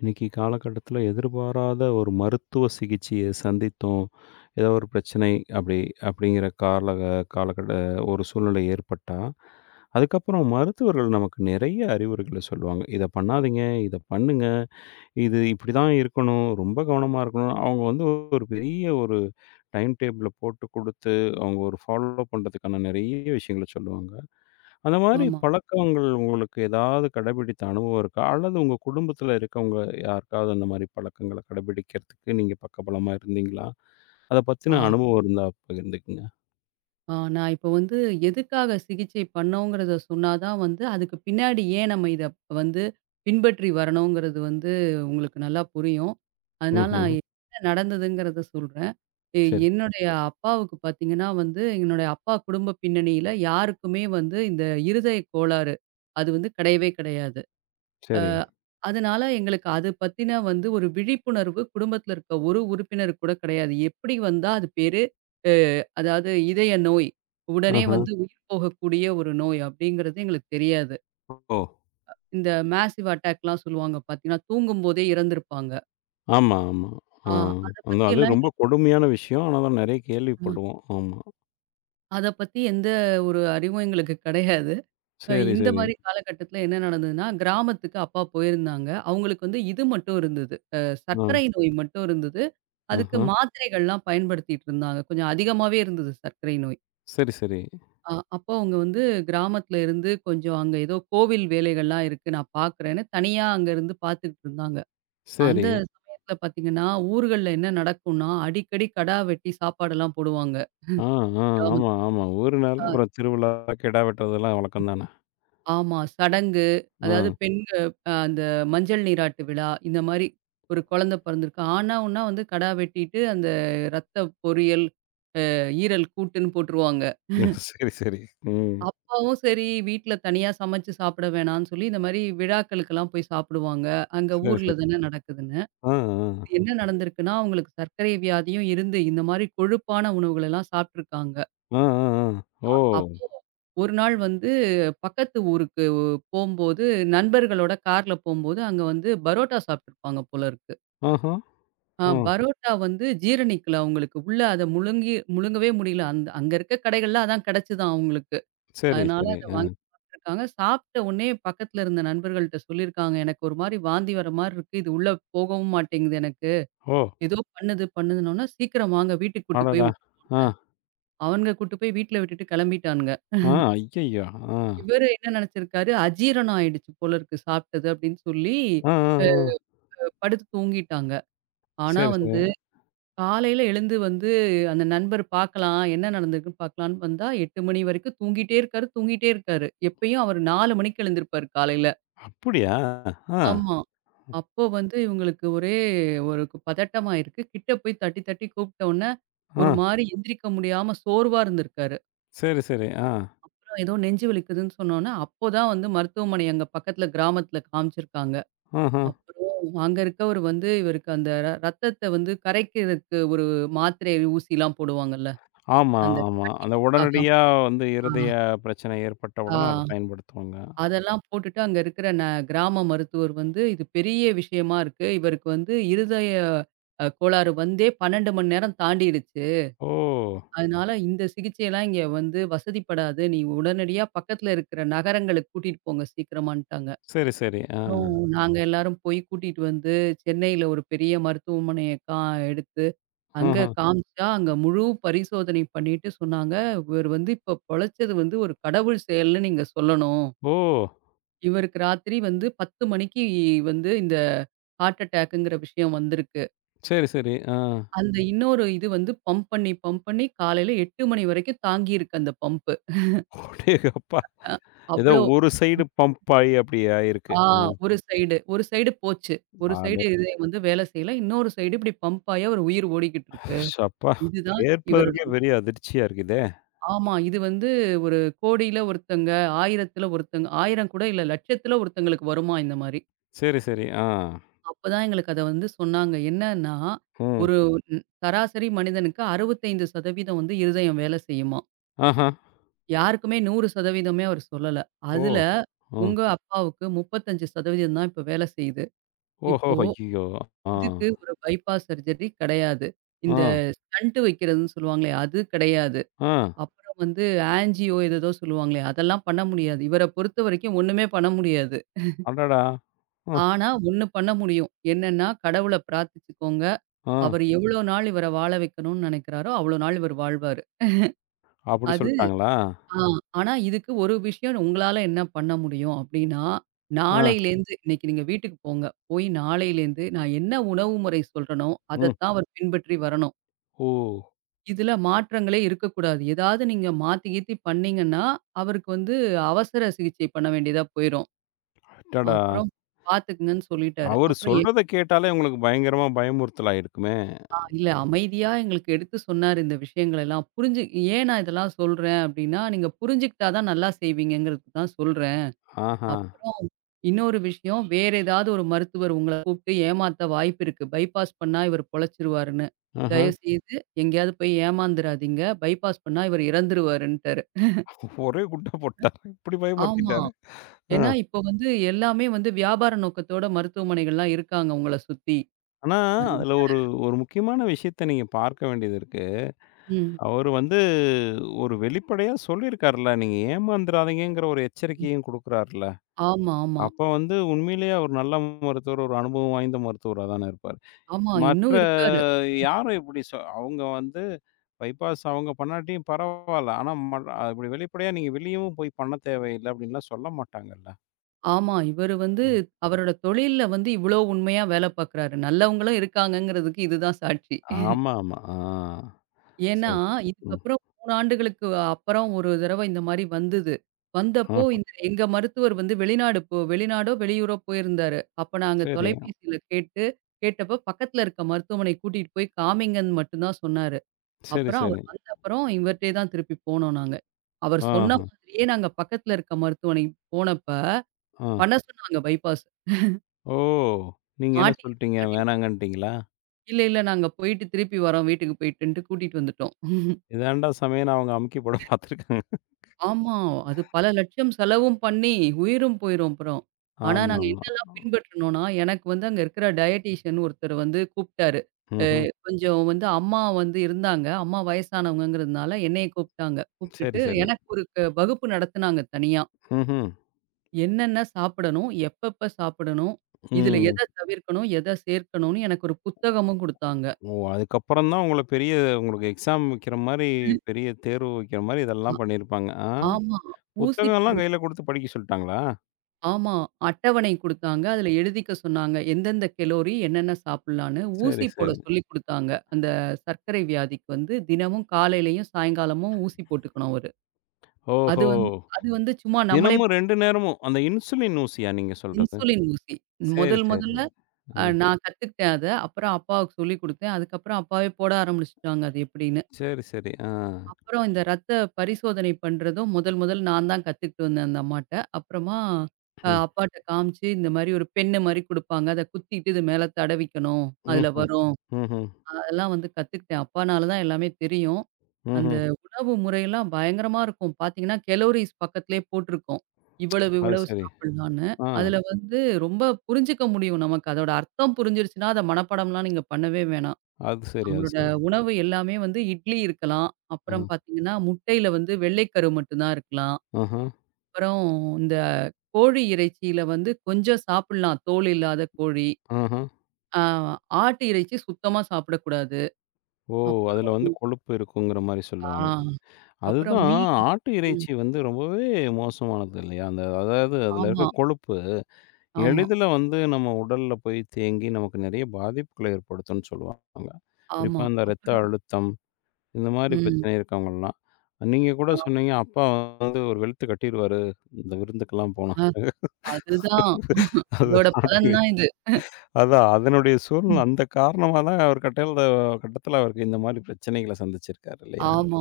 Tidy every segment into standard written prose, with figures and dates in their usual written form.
இன்னைக்கு காலகட்டத்துல எதிர்பாராத ஒரு மருத்துவ சிகிச்சைய சந்தித்தோம். ஏதோ ஒரு பிரச்சனை அப்படி அப்படிங்கிற கால காலகட்ட ஒரு சூழ்நிலை ஏற்பட்டா, அதுக்கப்புறம் மருத்துவர்கள் நமக்கு நிறைய அறிவுரைகள சொல்லுவாங்க. "இத பண்ணாதீங்க, இத பண்ணுங்க, இது இப்படிதான் இருக்கணும், ரொம்ப கவனமா இருக்கணும்." அவங்க வந்து ஒரு டைம் டேபிள போட்டு குடுத்து, அவங்க ஒரு ஃபாலோ பண்றதுக்கான நிறைய விஷயங்கள சொல்லுவாங்க. அந்த மாரி ஆமா. பழக்கங்கள் உங்களுக்கு ஏதாவது கடைபிடித்த அனுபவம் இருக்கா? அல்லது உங்க குடும்பத்துல இருக்கவங்க யாருக்காவது அந்த மாரி பழக்கங்கள கடைபிடிக்கிறதுக்கு நீங்க பக்கபலமா இருந்தீங்களா? அத ஆ, பத்தின அனுபவம் இருந்தா பகிர்ந்துக்குங்க. ஆ நான் இப்போ வந்து எதுக்காக சிகிச்சை பண்ணோங்கிறத சொன்னா தான் வந்து, அதுக்கு பின்னாடி ஏன் நம்ம இத வந்து பின்பற்றி வரணுங்கிறது வந்து உங்களுக்கு நல்லா புரியும். அதனால ம்ஹ்ம். நான் என்ன நடந்ததுங்கிறத சொல்றேன். எ சரி, என்னுடைய அப்பாவுக்கு பார்த்தீங்கன்னா வந்து, என்னுடைய அப்பா குடும்ப பின்னணியில யாருக்குமே வந்து இந்த இருதய கோளாறு, அது வந்து கிடையவே கிடையாது. அ சரி. அதனால எங்களுக்கு அது பத்தின வந்து ஒரு விழிப்புணர்வு குடும்பத்தில இருக்க ஒரு உறுப்பினருக்கு கூட கிடையாது. எப்படி வந்தா அது பேரு, அ அதாவது இதய நோய். உடனே ஆஹா. வந்து உயிர் போகக்கூடிய ஒரு நோய் அப்படிங்கிறது எங்களுக்கு தெரியாது. ஓ! இந்த மேசிவ் அட்டாக்லாம் சொல்லுவாங்க பார்த்தீங்கன்னா, தூங்கும்போதே இறந்திருப்பாங்க. ஆமா, ஆமா. ஆ. ஆ அத அது பத்தியெல்லாம் ரொம்ப கொடுமையான விஷயம். ஆனா தான் நெறைய அ கேள்விப்படுவோம். ஆமா. அத பத்தி எந்த ஒரு அறிவும் எங்களுக்கு கிடையாது. சரி, இந்த சரி. மாரி காலகட்டத்தில என்ன நடந்ததுன்னா, கிராமத்துக்கு அப்பா போயிருந்தாங்க. அவங்களுக்கு வந்து இது மட்டும் இருந்தது. ஆ. சர்க்கரை நோய் மட்டும் இருந்தது. அதுக்கு ஆஹா. மாத்திரைகள்லாம் பயன்படுத்திட்டு இருந்தாங்க. கொஞ்சம் அதிகமாவே இருந்தது சர்க்கரை நோய். சரி, சரி. அப்போ அவங்க வந்து கிராமத்தில இருந்து கொஞ்சம் அங்க ஏதோ கோவில் வேலைகள்லாம் இருக்கு. நான் பார்க்குறேன்னு தனியா அங்க இருந்து பார்த்துக்கிட்டு இருந்தாங்க. அந்த சரி. சமயத்தில பார்த்தீங்கன்னா, ஊர்கள்ல என்ன நடக்கும்னா, அடிக்கடி கடா வெட்டி சாப்பாடெல்லாம் போடுவாங்க. ஆ, ஆ. ஆமா, கிராமத்துல. ஆமா. ஊருனாலே அப்புறம் திருவிழா, கிடா வெட்டுறதெல்லாம் வழக்கம் தானே! ஆமா. சடங்கு, ஆ. அதாவது பெண்க அ அந்த மஞ்சள் நீராட்டு விழா, இந்த மாரி ஒரு குழந்தை பிறந்திருக்கு. ஆணா ஊன்னா வந்து கடா வெட்டிட்டு, அந்த ரத்த பொரியல், ஈரல் கூட்டுன்னு போட்டுருவாங்க. சரி, சரி. ம். அப்பாவும் சரி, வீட்ல தனியா சமைச்சு சாப்பிட வேணான்னு சொல்லி, இந்த மாரி விழாக்களுக்கெல்லாம் போய் சாப்பிடுவாங்க. அங்க சரி, சரி. ஊர்ல தானே நடக்குதுன்னு. ஆ, ஆ. என்ன நடந்திருக்குன்னா, அவங்களுக்கு சர்க்கரை வியாதியும் இருந்து, இந்த மாரி கொழுப்பான உணவுகளெல்லாம் சாப்ட்டுருக்காங்க. ஆ, ஆ, ஆ. ஓ! அப்போ ஒரு நாள் வந்து பக்கத்து ஊருக்கு போம்போது, நண்பர்களோட கார்ல போம்போது, அங்க வந்து பரோட்டா சாப்ட்டுருப்பாங்க போல இருக்கு. ஆஹா. ஆ. பரோட்டா வந்து ஜீரணிக்கல அவங்களுக்கு. உள்ள அத முழுங்கி முழுங்கவே முடியல. அந்த அங்க இருக்க கடைகள்ல அதான் கெடைச்சுதாம் அவங்களுக்கு. சரி, அதனால சரி. அத ஆ. வாங்கி சாப்ட்டுருக்காங்க. சாப்ட்ட உடனே பக்கத்துல இருந்த நண்பர்கள்ட்ட சொல்லியிருக்காங்க. எனக்கு ஒரு மாரி வாந்தி வர மாரி இருக்கு. இது உள்ள போகவும் மாட்டேங்குது எனக்கு. ஓ! ஏதோ பண்ணுது பண்ணுதுன்னோன, சீக்கிரம் வாங்க வீட்டுக்கு கூட்டு போய் அடடா! ஆ. அவனுங்க கூட்டு போய் வீட்ல விட்டுட்டு கெளம்பிட்டானுங்க. ஆ. ஐயய்யோ! ஆ. இவரு என்ன நெனச்சிருக்காரு, அஜீரணம் ஆயிடுச்சு போல இருக்கு சாப்ட்டது அப்படின்னு சொல்லி, ஆ, ஆ, ஆ. படுத்து தூங்கிட்டாங்க. ஆனா சரி, சரி. வந்து காலையில எழுந்து வந்து அந்த நண்பர் பார்க்கலாம், என்ன நடந்திருக்குன்னு பார்க்கலான்னு வந்தா 8 மணி வரைக்கும் தூங்கிட்டே இருக்காரு, தூங்கிட்டே இருக்காரு. எப்பயும் அவரு 4 மணிக்கு எழுந்திருப்பாரு காலையில. அப்படியா? ஆ. ஆமா. அப்போ வந்து இவங்களுக்கு ஒரே ஒரு பதட்டமாயிருக்கு. கிட்ட போய் தட்டி தட்டி கூப்பிட்ட உடனே, ஒரு ஆ. மாரி எந்திரிக்க முடியாம சோர்வா இருந்திருக்காரு. சரி, சரி. ஆ. அப்புறம் ஏதோ நெஞ்சு வலிக்குதுன்னு சொன்னோனே, அப்போதான் வந்து மருத்துவமனை அங்க பக்கத்துல கிராமத்துல காமிச்சிருக்காங்க. ஆஹா. அப்புறம் அங்க இருக்கவரு வந்து, இவருக்கு அந்த ரத்தத்த வந்து கரைக்கிறதுக்கு ஒரு மாத்திரை, ஊசிலாம் போடுவாங்கல்ல. ஆமா, அந்த ஆமா. அந்த கட்டிப்புக்காக. உடனடியா வந்து ஆ, இருதய பிரச்சனை ஏற்பட்ட ஆ உடனே அத பயன்படுத்துவாங்க. அதெல்லாம் போட்டுட்டு அங்க இருக்கிற கிராம மருத்துவர் வந்து, "இது பெரிய விஷயமா இருக்கு. இவருக்கு வந்து இருதய கோளாறு வந்தே 12 மணி நேரம் தாண்டிடுச்சு. ஓ! அதனால இந்த சிகிச்சையெல்லாம் இங்க வந்து வசதிப்படாது. நீ உடனடியா பக்கத்துல இருக்கிற நகரங்களுக்கு கூட்டிட்டு போங்க சீக்கிரமான்ட்டாங்க." சரி, சரி. ஆ. அப்புறம் நாங்க எல்லாரும் போய் கூட்டிட்டு வந்து, சென்னையில ஒரு பெரிய மருத்துவமனைய எடுத்து அங்க ஆஹா. காமிச்சா, அங்க முழு பரிசோதனை பண்ணிட்டு சொன்னாங்க, இவர் வந்து இப்ப பொழைச்சது வந்து ஒரு கடவுள் செயல்ன்னு நீங்க சொல்லணும். ஓ! இவருக்கு ராத்திரி வந்து 10 மணிக்கு வந்து இந்த ஹார்ட் அட்டாக்குங்கிற விஷயம் வந்திருக்கு. சரி, சரி. ஆ. அந்த இன்னொரு இது வந்து பம்ப் பண்ணி, பம்ப் பண்ணி காலையில 8 மணி வரைக்கும் தாங்கியிருக்கு அந்த பம்பு. அடேங்கப்பா! அ ஏதோ அவ்ளோ ஒரு சைடு பம்ப் ஆயி அப்படி ஆயிருக்கு. ஆ ம். ஒரு சைடு ஒரு சைடு போச்சு. ஒரு அடே சைடு இதயம் வந்து வேலை செய்யல. இன்னொரு சைடு இப்படி பம்ப் ஆகி அவர் உயிர் ஓடிக்கிட்டு இருக்கு. ஷப்பா! இதுதான் இவரோட. கேட்பதற்கே பெரிய அதிர்ச்சியா இருக்குதே! ஆமா. இது வந்து ஒரு கோடியில ஒருத்தங்க, 1000த்துல ஒருத்தங்க, 1000 கூட இல்ல லட்சத்துல ஒருத்தங்களுக்கு வருமாம் இந்த மாரி. சரி, சரி. ஆ. அப்பதான் எங்களுக்கு அத வந்து சொன்னாங்க. என்னன்னா, ம். ஒரு சராசரி மனிதனுக்கு 65% வந்து இருதயம் வேலை செய்யுமாம். ஆஹா. யாருக்குமே 100%மே அவர் சொல்லல. ஓ! அதுல ம். உங்க அப்பாவுக்கு 35% தான் இப்ப வேலை செய்யுது. ஓஹோ! இப்போ ஐயய்யோ! ஆ, இதுக்கு ஒரு பைபாஸ் சர்ஜரி கிடையாது. ஆ, இந்த ஸ்டண்ட் வைக்கிறதுன்னு சொல்லுவாங்களே அது கிடையாது. ஆ. அப்புறம் வந்து ஆஞ்சியோ ஏதேதோ சொல்லுவாங்களே! அதெல்லாம் பண்ண முடியாது. இவர பொறுத்தவரைக்கும் ஒண்ணுமே பண்ண முடியாது. அடடா! அ, ஆனா, ஒண்ணு பண்ண முடியும். என்னன்னா, கடவுள பிரார்த்திச்சுக்கோங்க. ஆ. அவர் எவ்வளோ நாள் இவர வாழ வைக்கணும்னு நெனைக்கிறாரோ, அவ்வளோ நாள் இவர் வாழ்வாரு. அப்படி அது சொல்ட்டாங்களா? ஆ ஆனா இதுக்கு ஒரு விஷயம் உங்களால என்ன பண்ண முடியும் அப்டின்னா, ஆ, நாளையிலேருந்து இன்னைக்கு நீங்க வீட்டுக்கு போங்க. போய் நாளையிலேருந்து நான் என்ன உணவு முறை சொல்றேனோ, ம். அதத்தான் அவர் பின்பற்றி வரணும். ஓ! இதுல மாற்றங்களே இருக்கக்கூடாது. ஏதாவது நீங்க மாத்தி கீத்தி பண்ணீங்கன்னா, அவருக்கு வந்து அவசர சிகிச்சை பண்ண வேண்டியதா போயிரும். அடடா! அப்புறம் பார்த்துக்குங்கன்னு சொல்லிட்டாரு. அவரு அப்புறம் எ சொல்றத கேட்டாலே உங்களுக்கு பயங்கரமா பயமுறுத்தலாயிருக்குமே! ஆ இல்ல அமைதியா எங்களுக்கு எடுத்து சொன்னாரு இந்த விஷயங்களெல்லாம். புரிஞ்சு ஏன் நான் இதெல்லாம் சொல்றேன் அப்டின்னா, நீங்க புரிஞ்சுக்கிட்டா தான் நல்லா செய்வீங்கங்கிறதுக்கு தான் சொல்றேன். ஆஹா! அப்புறம் இன்னொரு விஷயம், வேற ஏதாவது ஒரு மருத்துவர் உங்கள கூப்ட்டு ஏமாத்த வாய்ப்பு இருக்கு. பைபாஸ் பண்ணா இவர் பொழச்சுருவாருன்னு. ஆஹா. தயவுசெய்து எங்கேயாவது போய் ஏமாந்துராதீங்க. பைபாஸ் பண்ணா இவர் இறந்துருவாருன்ட்டாரு. ஒரே குட்ட போட்டாரு. இப்படி ஆமா. பயமுறுத்திட்டாரு. ஆ. ஏன்னா, இப்போ வந்து எல்லாமே வந்து வியாபார நோக்கத்தோட மருத்துவமனைகள்லாம் இருக்காங்க உங்கள சுத்தி. ஆனா, அதுல அதனால ஒரு ஒரு முக்கியமான விஷயத்த நீங்க பார்க்க வேண்டியது இருக்கு. ம். அவரு வந்து ஒரு வெளிப்படையா சொல்லியிருக்காருல்ல, நீங்க ஏமாந்துறாதீங்கங்கிற ஒரு ம். எச்சரிக்கையும் குடுக்குறாருல்ல. ஆமா, ஆமா. அப்ப வந்து உண்மையிலேயே அவர் நல்ல மருத்துவர், ஒரு அனுபவம் வாய்ந்த மருத்துவரா தானே இருப்பாரு. ஆமா, மற்ற இன்னும் இருக்காரு. யாரும் இப்படி அவங்க வந்து பைபாஸ் அவங்க பண்ணாட்டியும் பரவால்ல. ஆனா இப்படி வெளிப்படையா நீங்க வெளியவும் போய் பண்ண தேவையில்ல அப்படின்லாம் சொல்ல மாட்டாங்கல்ல. ஆமா, இவரு வந்து ம். அவரோட தொழில்ல வந்து இவ்ளோ உண்மையா வேல பார்க்குறாரு. நல்லவங்களும் இருக்காங்கங்கிறதுக்கு இதுதான் சாட்சி. ஆமாமா. ஆ. ஏன்னா, சரி. ம். இதுக்கப்புறம் 3 ஆண்டுகளுக்கு அப்புறம் ஒரு தடவ இந்த மாரி வந்தது. வந்தப்போ ம். இந்த எங்க மருத்துவர் வந்து வெளிநாடு வெளிநாடோ, வெளியூரோ போயிருந்தாரு. அப்ப நாங்க சரி. தொலைபேசியில கேட்டு கேட்டப்ப பக்கத்துல இருக்க மருத்துவமனை கூட்டிட்டு போய் காமிங்கன்னு மட்டும் தான் சொன்னாரு. சரி, அப்புறம் அவர் சரி. வந்த அப்புறம் இவர்ட்டயே தான் திருப்பி போனோம் நாங்க. அவர் சொன்ன ஆஹ. மாதிரியே நாங்க பக்கத்துல இருக்க மருத்துவமனை போனப்ப, ஆ. பண்ண சொன்னாங்க பைபாஸ். ஓ! நீங்க என்ன மாட்டியிருந்தா சொல்ட்டீங்க? மாட்டியிருப்போம். வேணாங்கன்ட்டீங்களா? இல்ல, இல்ல நாங்க போயிட்டு திருப்பி வரோம் வீட்டுக்கு போயிட்டுன்ட்டு கூட்டிட்டு வந்துட்டோம். இதாண்டா சமயம்னு அவங்க அமுக்கி போட பார்த்துருக்காங்க. ஆமா. அது பல லட்சம் செலவும் பண்ணி, உயிரும் போயிரும் அப்புறம். ஆனா நாங்க ஆமாமா. என்னலாம் பின்பற்றினோம்னா, எனக்கு வந்து அங்க இருக்கிற டயட்டீஷியன் ஒருத்தர் வந்து கூப்ட்டாரு. ம்ஹ்ம். கொஞ்சம் வந்து அம்மா வந்து இருந்தாங்க. அம்மா வயசானவங்கங்கிறதுனால என்னைய கூப்ட்டாங்க. சரி, கூப்ட்டுட்டு சரி. எனக்கு ஒரு வகுப்பு நடத்துனாங்க தனியா. ம்ஹ்ம். என்னென்ன சாப்பிடணும்? எப்பப்ப சாப்பிடணும்? இதுல ம். எத தவிர்க்கணும்? எத சேர்க்கணும்னு எனக்கு ஒரு புத்தகமும் குடுத்தாங்க. ஓ! அதுக்கப்புறம் தான் உங்கள உங்களுக்கு எக்ஸாம் வைக்கிற மாரி, பெரிய தேர்வு வைக்கிற மாரி அ இதெல்லாம் பண்ணியிருப்பாங்க. ஆ? ஆமா. ஊசி புத்தகம்லாம் போடுறது. கையில குடுத்து படிக்க சொல்ட்டாங்களா? ஆமா. அட்டவணை குடுத்தாங்க. அதுல எழுதிக்க சொன்னாங்க. எந்தெந்த கலோரி, என்னென்ன சாப்பிடலான்னு. சரி, ஊசி போட சரி. சொல்லிக் குடுத்தாங்க. அந்த சர்க்கரை வியாதிக்கு வந்து தினமும் காலையிலயும், சாயங்காலமும் ஊசி போட்டுக்கணும் அவரு. அது ஓஹோ! வந்து அது வந்து சும்மா நம்மளே தினமும் போ 2 நேரமும். அந்த இன்சுலின் ஊசியா நீங்க சொல்றது? இன்சுலின் ஊசி. சரி, முதல் சரி, முதல்ல சரி. ஆ. நான் கத்துக்கிட்டேன் அத. அப்புறம் அப்பாவுக்கு சொல்லிக் குடுத்தேன். அதுக்கப்புறம் அப்பாவே போட ஆரம்பிச்சுட்டாங்க அது எப்படின்னு. சரி, சரி. ஆ. அப்புறம் இந்த ரத்த பரிசோதனை பண்றதும் முதல் முதல் நான் தான் கத்துக்கிட்டு வந்தேன் அந்த அம்மாட்ட. அப்புறமா ம். அப்பாட்ட காமிச்சு, இந்த மாரி ஒரு பென்னு மாரி குடுப்பாங்க. அத குத்திட்டு இது மேல தடவிக்கணும். அதுல ம்ஹ்ம். வரும். ம்ஹ்ம். அதெல்லாம் வந்து கத்துக்கிட்டேன். அப்பானால தான் எல்லாமே தெரியும். அந்த ம்ஹ்ம். உணவு முறையெல்லாம் பயங்கரமா இருக்கும். பார்த்தீங்கன்னா, கலோரிஸ் பக்கத்திலேயே போட்டிருக்கும். இவ்வளவு அது இவ்வளவு சரி. சாப்பிடலான்னு. ஆ. அதுல வந்து ரொம்ப புரிஞ்சுக்க முடியும் நமக்கு. அதோட அர்த்தம் புரிஞ்சிருச்சுன்னா, அத மனப்பாடம்லாம் நீங்க பண்ணவே வேணாம். அது சரி, அது அவரோட சரி. உணவு எல்லாமே வந்து இட்லி இருக்கலாம். அ, அப்புறம் பார்த்தீங்கன்னா, முட்டையில வந்து வெள்ளைக்கரு மட்டும் தான் இருக்கலாம். ஆஹா, அப்புறம் இந்த கோழி இறைச்சியில வந்து கொஞ்சம் சாப்பிடலாம். தோல் இல்லாத கோழி. ஆஹா. ஆ ஆட்டு இறைச்சி சுத்தமா சாப்பிடக்கூடாது. ஓ! அதுல அப்புறம் வந்து கொழுப்பு இருக்குங்கிற மாரி ஆ சொல்லுவாங்க. அப்புறம் அதுதான் மீன். ஆட்டு ம். இறைச்சி வந்து ரொம்பவே மோசமானது இல்லையா? அந்த அதாவது அதுல இருக்க ஆமா, கொழுப்பு ஆமா, எளிதில வந்து நம்ம உடல்ல போய் தேங்கி நமக்கு நெறைய பாதிப்புகள ஏற்படுத்தும்னு சொல்லுவாங்க. குறிப்பா ஆமா. அந்த இரத்த அப்புறம். அழுத்தம் இந்த மாரி ம். பிரச்சனை இருக்கவங்கலாம். நீங்க கூட ஆ. சொன்னீங்க, அப்பா வந்து ஒரு வெளுத்து கட்டிருவாரு. இந்த விருந்துக்கெல்லாம் போனா. அ அதுதான். அது அதோட ஆட்டு பலன் தான் இறைச்சி. இது. அதான். அதனுடைய சூழ்நிலை அந்த காரணமா தான் ஒரு கட்டல்ல கட்டத்தில அவருக்கு இந்த மாரி பிரச்சனைகள சந்திச்சிருக்காரு இல்லையா? ஆமா.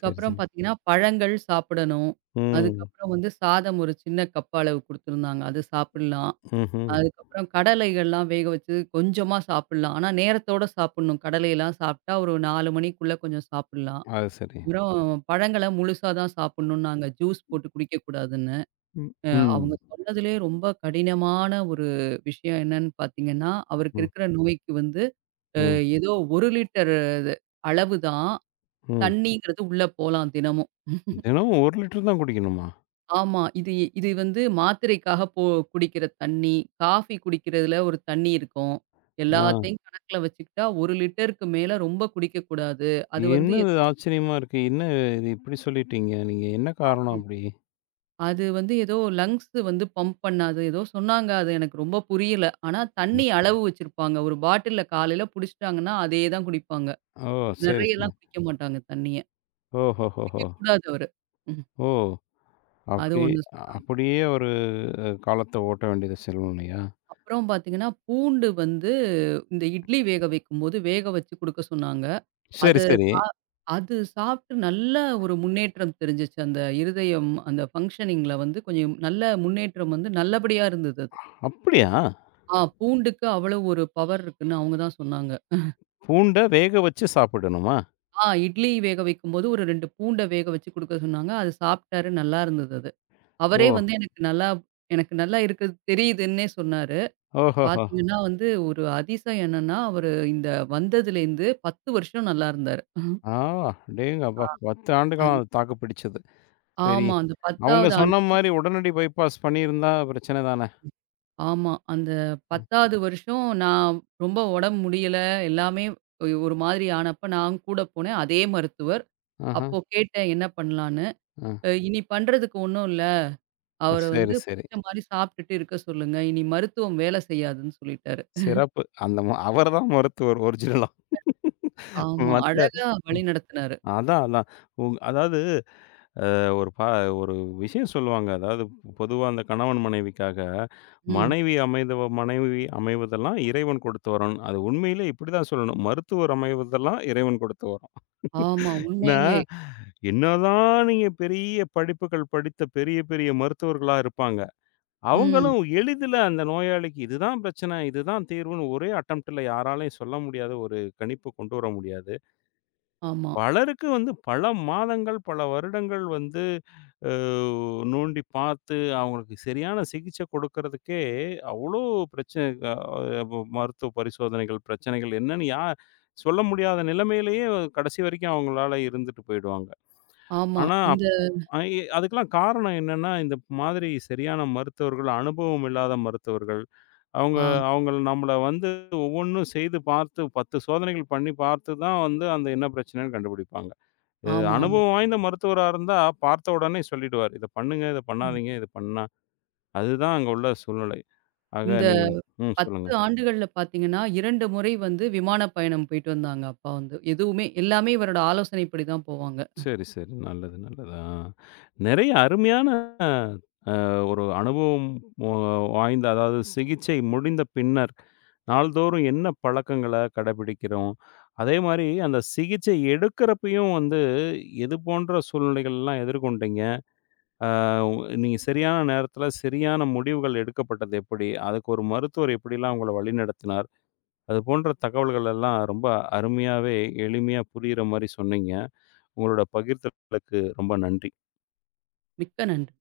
சரி, சரி. பார்த்தீங்கன்னா, பழங்கள் சாப்பிடணும். ம். அதுக்கப்புறம் வந்து சாதம் ஒரு சின்ன கப் அளவு குடுத்துருந்தாங்க. அது சாப்பிடலாம். ம்ஹ்ம். அதுக்கப்புறம் கடலைகள்லாம் வேக வச்சு கொஞ்சமா சாப்பிடலாம். ஆனா நேரத்தோட சாப்பிடணும். கடலையெல்லாம் சாப்பிட்டா ஒரு 4 மணிக்குள்ள கொஞ்சம் சாப்பிடலாம். அது சரி. அப்புறம் பழங்கள முழுசா தான் சாப்பிடணும்னாங்க. ஜூஸ் போட்டு குடிக்கக்கூடாதுன்னு. ம். ம். அவங்க சொன்னதிலேயே ரொம்ப கடினமான ஒரு விஷயம் என்னன்னு பார்த்தீங்கன்னா, அவருக்கு ம். இருக்கிற நோய்க்கு வந்து அ ம். ஏதோ 1 லிட்டர் அளவு தான். ம். தண்ணீங்கிறது உள்ள போலாம் தினமும். தினமும் 1 லிட்டர் தான் குடிக்கணுமா? ஆமா. இது இது வந்து மாத்திரைக்காக போ குடிக்கிற தண்ணி, காஃபி குடிக்கிறதுல ஒரு தண்ணி இருக்கும். ஆ. எல்லாத்தையும் கணக்குல வச்சுக்கிட்டா 1 லிட்டருக்கு மேல ரொம்ப குடிக்கக்கூடாது. அது என்ன வந்து இது ஏதோ. ஆச்சரியமா இருக்கு. என்ன இது இப்படி சொல்லிட்டீங்க? நீங்க என்ன காரணம் ஆமா. அப்படி? அது வந்து ஏதோ லங்ஸ் வந்து பம்ப் பண்ணாது ஏதோ சொன்னாங்க. அது எனக்கு ரொம்ப புரியல. ஆனா ம். தண்ணி அளவு வச்சிருப்பாங்க. ஒரு பாட்டில்ல காலையில புடிச்சுட்டாங்கன்னா, அதே தான் குடிப்பாங்க. ஓ! சரி, சரி. நெறையலாம் குடிக்க மாட்டாங்க தண்ணிய. ஓஹோஹோஹோ! குடிக்கக்கூடாது அவரு. ம். ஓ! அது அப்படி ஒண்ணு அப்படியே ஒரு அ காலத்த ஓட்ட வேண்டியது சூழ்நிலையா? அப்புறம் பார்த்தீங்கன்னா, பூண்டு வந்து இந்த இட்லி வேக வைக்கும்போது வேக வச்சு குடுக்க சொன்னாங்க. சரி, அது சரி. சா அது சாப்ட்டு நல்ல ஒரு முன்னேற்றம் தெரிஞ்சுச்சு. அந்த இருதயம் அந்த ஃபங்ஷனிங்ல வந்து கொஞ்சம் நல்ல முன்னேற்றம் வந்து நல்லபடியா இருந்தது அது. அப்படியா? பூண்டுக்கு அவ்வளவு ஒரு பவர் இருக்குன்னு அவங்க தான் சொன்னாங்க. பூண்ட வேக வச்சு சாப்பிடணுமா? இட்லி வேக வைக்கும்போது ஒரு 2 பூண்ட வேக வச்சு குடுக்க சொன்னாங்க. அது சாப்ட்டாரு நல்லா இருந்தது அது. ஓ! அவரே வந்து எனக்கு நல்லா எனக்கு நல்லா இருக்குது தெரியுதுன்னே சொன்னாரு. ஓஹோஹோ! பாத்தீங்கன்னா வந்து, ஒரு அதிசயம் என்னன்னா, அவரு இந்த வந்ததுலேருந்து 10 வருஷம் நல்லா இருந்தாரு. ஆ அடேங்கப்பா! 10 ஆண்டுகாலம் அது அது தாக்கு பிடிச்சது. சரி. ஆமா. அந்த அவங்க 10வது ஆண்டு. சொன்ன மாரி உடனடி பைபாஸ் பண்ணியிருந்தா பிரச்சனை தானே! ஆமா. அந்த ம். 10வது வருஷம் நான் ரொம்ப உடம்பு முடியல. எல்லாமே ஒரு மாதிரி ஆனப்ப நான் கூட போனேன். அதே மருத்துவர். ஆஹா. அப்போ கேட்டேன் என்ன பண்ணலான்னு. ஆ. இனி பண்றதுக்கு ஒண்ணும் இல்ல. அவர வந்து சரி, சரி. புடிச்ச மாரி சாப்ட்டுட்டு இருக்க சொல்லுங்க. இனி மருத்துவம் வேல செய்யாதுன்னு சொல்லிட்டாரு. சிறப்பு. அந்த ம அவர் தான் மருத்துவர் ஒரிஜினலா. ஆமா. மத்த அழகா ம். வழிநடத்துனாரு. அதான், அதான். அதாவது அ ஒரு பா ஒரு விஷயம் சொல்லுவாங்க. அதாவது பொதுவா அந்த கணவன் மனைவிக்காக, ம். மனைவி அமைவதெல்லாம் இறைவன் கொடுத்த வரம். அது உண்மையிலே இப்படி தான் சொல்லணும். மருத்துவர் அமைவதெல்லாம் இறைவன் கொடுத்த வரம். ஆமா. ஏன்னா, உண்மையிலே. என்னதான் நீங்க பெரிய படிப்புகள் படித்த பெரிய பெரிய மருத்துவர்களா இருப்பாங்க. ம். அவங்களும் எளிதில அந்த நோயாளிக்கு இதுதான் பிரச்சனை, இதுதான் தீர்வுன்னு ஒரே அட்டம்ப்ட்ல யாராலயும் சொல்ல முடியாத ஒரு கணிப்பு கொண்டு வர முடியாது. ஆமா, பலருக்கு வந்து பல மாதங்கள், பல வருடங்கள் வந்து அ நோண்டி பார்த்து அவங்களுக்கு சரியான சிகிச்சை கொடுக்கறதுக்கே அவ்ளோ பிரச்சனை அ ப மருத்துவ பரிசோதனைகள், பிரச்சனைகள் என்னன்னு சொல்ல முடியாத நிலைமையிலேயே கடைசி வரைக்கும் அவங்களால இருந்துட்டு போயிடுவாங்க. ஆமா. ஆனா, அப் அ இ அதுக்கெல்லாம் காரணம் என்னன்னா, இந்த மாதிரி சரியான மருத்துவர்கள், அனுபவம் இல்லாத மருத்துவர்கள். அவங்க ஆ, அவங்க நம்மள வந்து ஒவ்வொன்னும் செய்து பார்த்து 10 சோதனைகள் பண்ணி பார்த்து தான் வந்து அந்த என்ன பிரச்சனைன்னு கண்டுபிடிப்பாங்க. அ ஆமாமா. அனுபவம் வாய்ந்த மருத்துவரா இருந்தா பார்த்த உடனே சொல்லிடுவாரு. இத பண்ணுங்க, இத ம். பண்ணாதீங்க, இது பண்ணா அதுதான் அங்க உள்ள சூழ்நிலை. ஆக இந்த நீங்க ம் சொல்லுங்க. 10 ஆண்டுகள்ல பார்த்தீங்கன்னா, 2 முறை வந்து விமான பயணம் போயிட்டு வந்தாங்க அப்பா வந்து. எதுவுமே எல்லாமே இவரோட ஆலோசனைப்படி தான் போவாங்க. சரி, சரி. நல்லது, நல்லது. ஆ. நெறைய அருமையான ஒரு அனுபவம் வா வாய்ந்த அதாவது சிகிச்சை முடிந்த பின்னர், நாள்தோறும் என்ன பழக்கங்கள கடைபிடிக்கிறோம்? அதேமாரி அந்த சிகிச்சை எடுக்கிறப்பயும் வந்து எது போன்ற சூழ்நிலைகள்லாம் எதிர்கொண்டீங்க? அ நீங்க சரியான நேரத்தில சரியான முடிவுகள் எடுக்கப்பட்டது எப்படி? அதுக்கு ஒரு மருத்துவர் எப்படிலாம் உங்கள வழிநடத்தினார்? அது போன்ற தகவல்கள் எல்லாம் ரொம்ப அருமையாவே, எளிமையா புரியிற மாரி சொன்னீங்க. உங்களோட பகிர்தலுக்கு ரொம்ப நன்றி. மிக்க நன்றி.